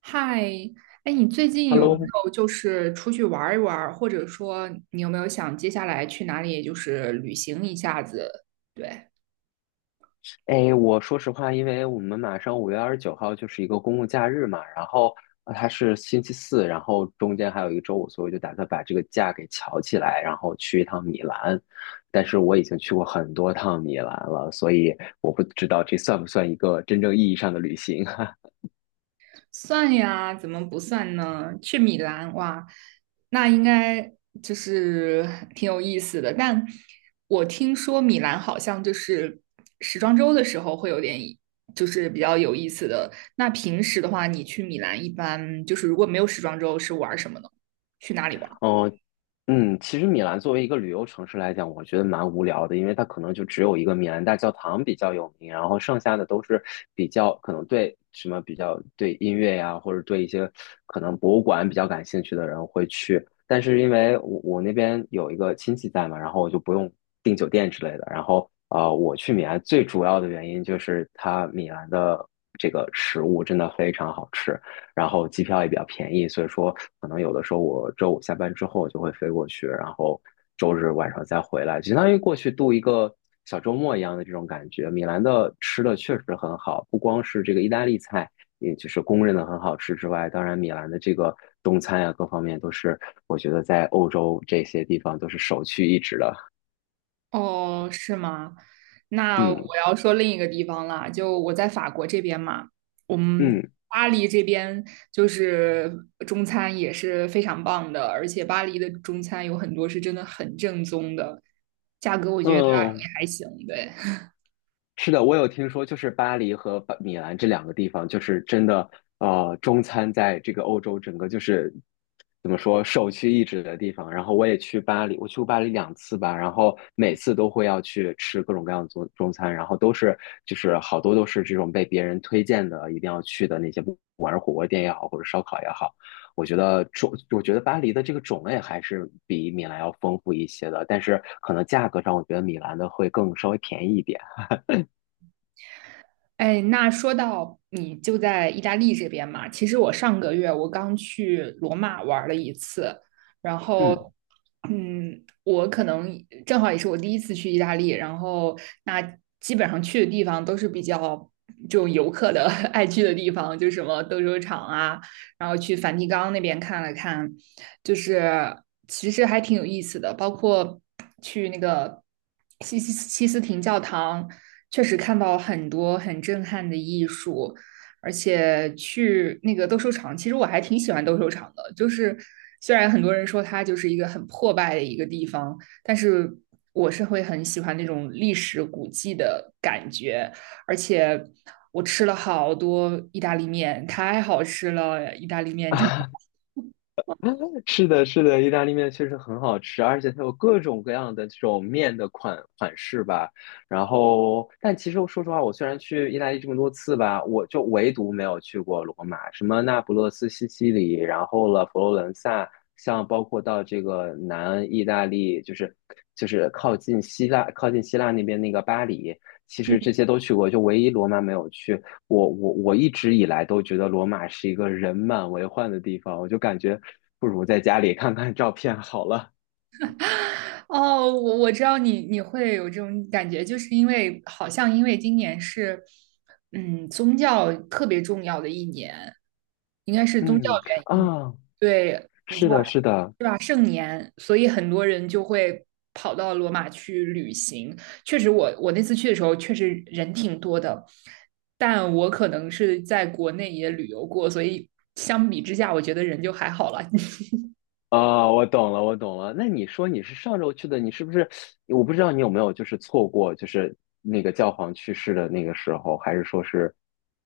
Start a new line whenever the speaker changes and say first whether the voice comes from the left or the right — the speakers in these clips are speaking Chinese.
right: 嗨，哎，你最近有没嗯
left: Hello，
right: 有就是出去玩儿一玩儿，或者说你有没有想接下来去哪里就是旅行一下子？对，
left: 哎，我说实话，因为我们马上5月29号就是一个公共假日嘛，然后它是星期四，然后中间还有一个周五，所以我就打算把这个假给翘起来，然后去一趟米兰。但是我已经去过很多趟米兰了，所以我不知道这算不算一个真正意义上的旅行。
right: 算呀，怎么不算呢？去米兰，哇，那应该就是 挺有意思的。但我听说米兰好像就是时装周的时候会有点，就是比较有意思的。那平时的话，你去米兰一般就是如果没有时装周是玩儿什么呢？去哪里玩。
left: 哦，嗯，其实米兰作为一个旅游城市来讲，我觉得蛮无聊的，因为它可能就只有一个米兰大教堂比较有名，然后剩下的都是比较可能对什么比较对音乐呀，或者对一些可能博物馆比较感兴趣的人会去。但是因为我那边有一个亲戚在嘛，然后我就不用订酒店之类的。然后我去米兰最主要的原因就是它米兰的这个食物真的非常好吃。然后机票也比较便宜，所以说可能有的时候我周五下班之后就会飞过去，然后周日晚上再回来，相当于过去度一个小周末一样的这种感觉。米兰的吃的确实很好，不光是这个意大利菜，也就是公认的很好吃之外，当然米兰的这个中餐呀、各方面都是我觉得在欧洲这些地方都是首屈一指的。
right: 哦，是吗？那我
left: 嗯
right: 要说另一个地方了，就我在法国这边嘛，我们
left: 嗯。
right: 巴黎这边就是中餐也是非常棒的，而且巴黎的中餐有很多是真的很正宗的，价格我
left: 嗯，
right: 觉得也还行，对。
left: 是的，我有听说，就是巴黎和米兰这两个地方，就是真的，中餐在这个欧洲整个就是怎么说首屈一指的地方。然后我也去巴黎，我去过巴黎两次吧，然后每次都会要去吃各种各样的中餐，然后都是就是好多都是这种被别人推荐的，一定要去的那些，不管是火锅店也好，或者烧烤也好，我觉得巴黎的这个种类还是比米兰要丰富一些的，但是可能价格上，我觉得米兰的会更稍微便宜一点，
right: 哎，那说到你就在意大利这边嘛，其实我上个月我刚去罗马玩了一次，然
left: 嗯。
right: 后，我可能正好也是我第一次去意大利，然后那基本上去的地方都是比较就游客的 爱去的地方，就什么斗兽场啊，然后去梵蒂冈那边看了看，就是其实还挺有意思的，包括去那个西斯廷教堂。确实看到很多很震撼的艺术，而且去那个斗兽场，其实我还挺喜欢斗兽场的。就是虽然很多人说它就是一个很破败的一个地方，但是我是会很喜欢那种历史古迹的感觉。而且我吃了好多意大利面，太好吃了，意大利面 真的。
left: 啊，是的，是的，意大利面确实很好吃，而且它有各种各样的这种面的款式吧。然后，但其实我说实话，我虽然去意大利这么多次吧，我就唯独没有去过罗马，什么那不勒斯、西西里，然后了佛罗伦萨，像包括到这个南意大利，就是靠近希腊、那边那个巴黎，其实这些都去过，就唯一罗马没有去。我一直以来都觉得罗马是一个人满为患的地方，我就感觉不如在家里看看照片好了。
right: 哦，我知道你会有这种感觉，就是因为好像因为今年是，宗教特别重要的一年，应该是宗教
left: 嗯
right: 原因，
left: 啊，
right: 对，你知
left: 是
right: 道
left: 的，是的，
right: 是吧？圣年，所以很多人就会跑到罗马去旅行。确实我，我那次去的时候，确实人挺多的，但我可能是在国内也旅游过，所以相比之下，我觉得人就还好了。
left: 啊，我懂了，我懂了。那你说你是上周去的，你是不是？我不知道你有没有就是错过，就是那个教皇去世的那个时候，还是说是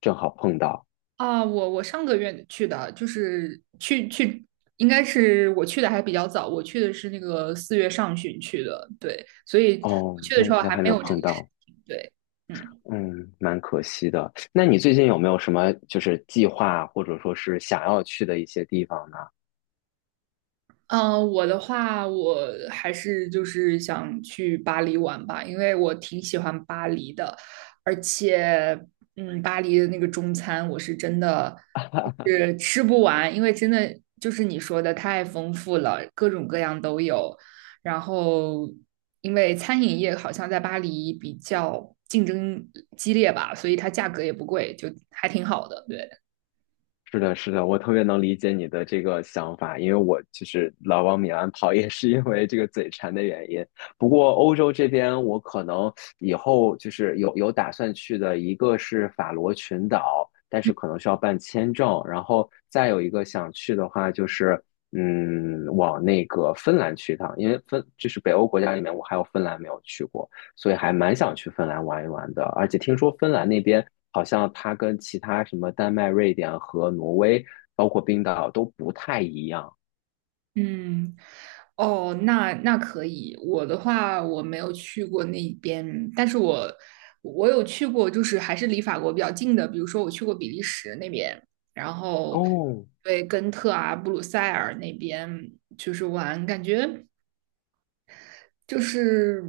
left: 正好碰到？
right: 啊，我我上个月去的，就是去，应该是我去的还比较早，我去的是那个4月上旬去的，对，所以我
left: 哦，
right: 去的
left: 那
right: 时
left: 应
right: 候
left: 该
right: 还
left: 还
right: 没
left: 没有
right: 有这
left: 碰
right: 个事
left: 到，
right: 情，对，嗯。
left: 嗯，蛮可惜的。那你最近有没有什么就是计划，或者说是想要去的一些地方呢？
right: 嗯，我的话，我还是就是想去巴黎玩吧，因为我挺喜欢巴黎的，而且，巴黎的那个中餐我是真的就是吃不完，因为真的就是你说的太丰富了，各种各样都有。然后，因为餐饮业好像在巴黎比较竞争激烈吧，所以它价格也不贵，就还挺好的，对。
left: 是的，是的，我特别能理解你的这个想法，因为我其实老往米兰跑 也是因为这个嘴馋的原因。不过欧洲这边，我可能以后就是有打算去的，一个是法罗群岛，但是可能需要办签证，然后再有一个想去的话就是，嗯，往那个芬兰去一趟，因为就是北欧国家里面，我还有芬兰没有去过。所以还蛮想去芬兰玩一玩的。而且听说芬兰那边好像它跟其他什么丹麦、瑞典和挪威，包括冰岛都不太一样。
right: 嗯，哦，那那可以。我的话，我没有去过那边，但是我我有去过，就是还是离法国比较近的，比如说我去过比利时那边，然后
left: 哦，
right: 对根特啊、布鲁塞尔那边就是玩，感觉就是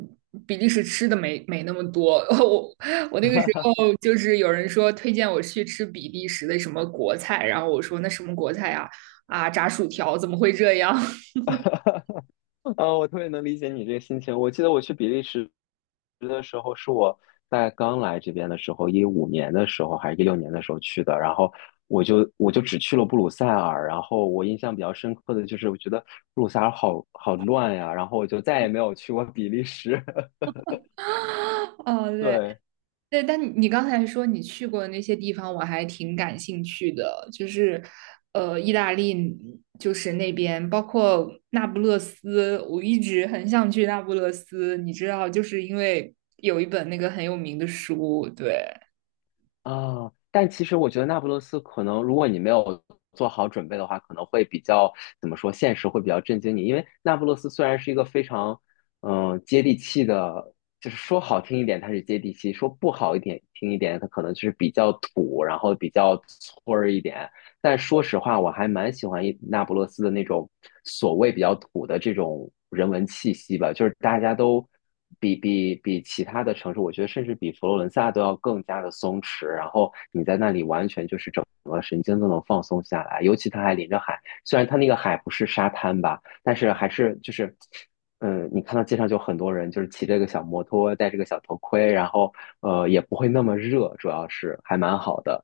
right: 比利时吃的没那么多。我我那个时候就是有人说推荐我去吃比利时的什么国菜，然后我说那什么国菜呀、啊？炸薯条怎么会这样？
left: 啊，我特别能理解你这个心情。我记得我去比利时的时候，是我在刚来这边的时候，15年的时候还是16年的时候去的，然后。我就只去了布鲁塞尔，然后我印象比较深刻的就是，我觉得布鲁塞尔好好乱呀，然后我就再也没有去过比利时。
right: 哦，对
left: 对，
right: 对，但你刚才说你去过的那些地方，我还挺感兴趣的，就是意大利，就是那边，包括那不勒斯，我一直很想去那不勒斯，你知道，就是因为有一本那个很有名的书，对。
left: 啊，但其实我觉得那不勒斯可能，如果你没有做好准备的话，可能会比较怎么说，现实会比较震惊你。因为那不勒斯虽然是一个非常接地气的，就是说好听一点它是接地气，说不好一点听一点，它可能就是比较土，然后比较村儿一点。但说实话，我还蛮喜欢那不勒斯的那种所谓比较土的这种人文气息吧，就是大家都比其他的城市，我觉得甚至比佛罗伦萨都要更加的松弛。然后你在那里完全就是整个神经都能放松下来，尤其它还临着海，虽然它那个海不是沙滩吧，但是还是就是。嗯，你看到街上就很多人，就是骑着个小摩托，戴这个小头盔，然后也不会那么热，主要是还蛮好的。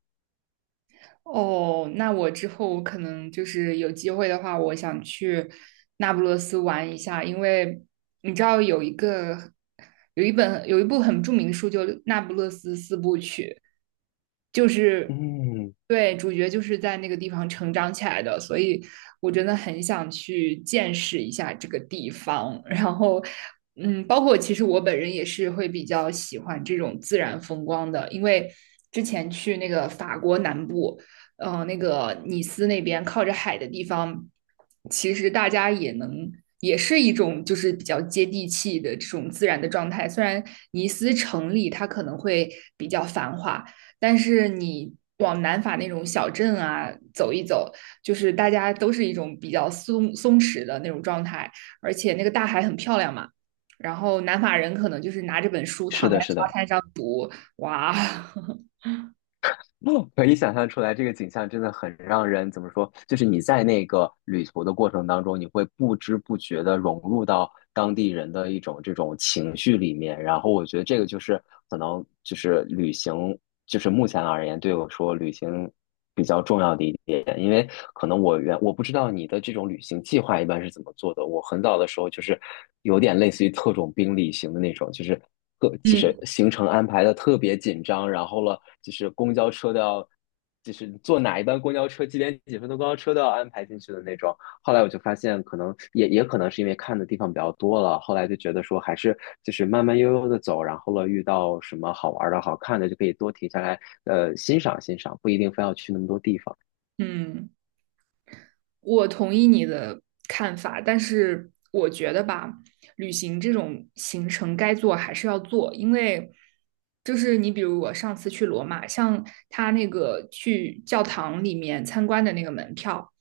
right: 哦，那我之后可能就是有机会的话，我想去那不勒斯玩一下，因为你知道有一个有一本有一部很著名的书，就《那不勒斯四部曲》，就是
left: 嗯，
right: 对主角就是在那个地方成长起来的，所以我真的很想去见识一下这个地方。然后，嗯，包括其实我本人也是会比较喜欢这种自然风光的，因为之前去那个法国南部。那个尼斯那边靠着海的地方，其实大家也能。也是一种就是比较接地气的这种自然的状态。虽然尼斯城里它可能会比较繁华，但是你往南法那种小镇啊走一走，就是大家都是一种比较松弛的那种状态，而且那个大海很漂亮嘛。然后南法人可能就是拿着本书躺
left: 是
right: 在
left: 的，是
right: 沙
left: 的，
right: 滩上读，哇，
left: 可以想象出来，这个景象真的很让人怎么说？就是你在那个旅途的过程当中，你会不知不觉的融入到当地人的一种这种情绪里面。然后我觉得这个就是可能就是旅行，就是目前而言对我说旅行比较重要的一点，因为可能我不知道你的这种旅行计划一般是怎么做的。我很早的时候就是有点类似于特种兵旅行的那种，就是特 就是
right: 嗯
left: 行程安排的特别紧张，然后了就是公交车都要，就是坐哪一班公交车几点几分的公交车都要安排进去的那种。后来我就发现，可能也可能是因为看的地方比较多了，后来就觉得说还是就是慢慢悠悠的走，然后了遇到什么好玩的、好看的，就可以多停下来，欣赏欣赏，不一定非要去那么多地方。
right: 嗯。我同意你的看法，但是我觉得吧，旅行这种行程该做还是要做，因为就是你比如我上次去罗马，像他那个去教堂里面参观的那个门票，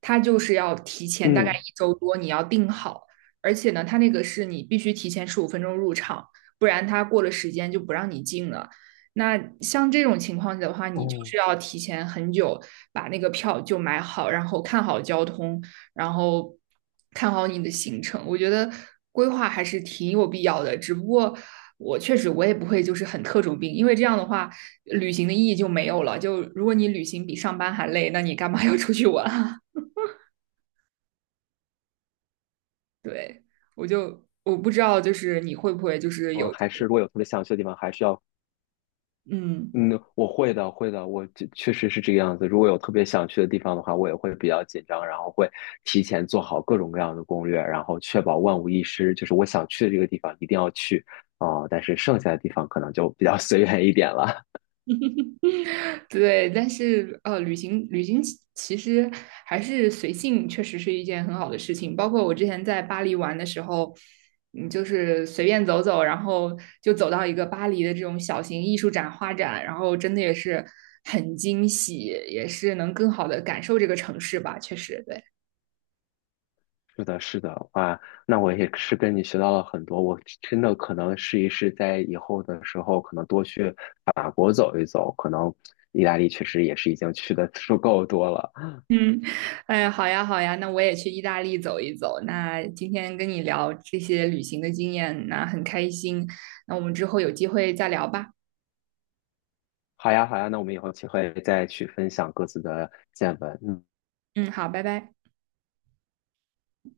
right: 他就是要提前大概
left: 嗯，
right: 一周多你要订好，而且呢，他那个是你必须提前15分钟入场，不然他过了时间就不让你进了。那像这种情况的话，你就
left: 哦，
right: 是要提前很久把那个票就买好，然后看好交通，然后看好你的行程。我觉得规划还是挺有必要的，只不过我确实我也不会就是很特种兵，因为这样的话旅行的意义就没有了。就如果你旅行比上班还累，那你干嘛 要出去玩啊？对，我就我不知道，就是你会不会就是
left: 嗯，
right: 有
left: 还是如果有特别想去的地方，还是要
right: 嗯。
left: 嗯，我会的，会的，我这确实是这个样子。如果有特别想去的地方的话，我也会比较紧张，然后会提前做好各种各样的攻略，然后确保万无一失。就是我想去的这个地方一定要去哦，但是剩下的地方可能就比较 随缘一点了。
right: 对，但是呃，旅行其实还是随性，确实是一件很好的事情。包括我之前在巴黎玩的时候，就是随便走走，然后就走到一个巴黎的这种小型艺术展、画展，然后真的也是很惊喜，也是能更好的感受这个城市吧。确实，对，
left: 是的，是的，哇，那我也是跟你学到了很多。我真的可能试一试，在以后的时候可能多去法国走一走，可能意大利确实也是已经去的足够多了。
right: 哎，好呀，好呀，那我也去意大利走一走。那今天跟你聊这些旅行的经验，那很开心。那我们之后有机会再聊吧。
left: 好呀，好呀，那我们以后有机会再去分享各自的见闻。嗯
right: 嗯，好，拜拜。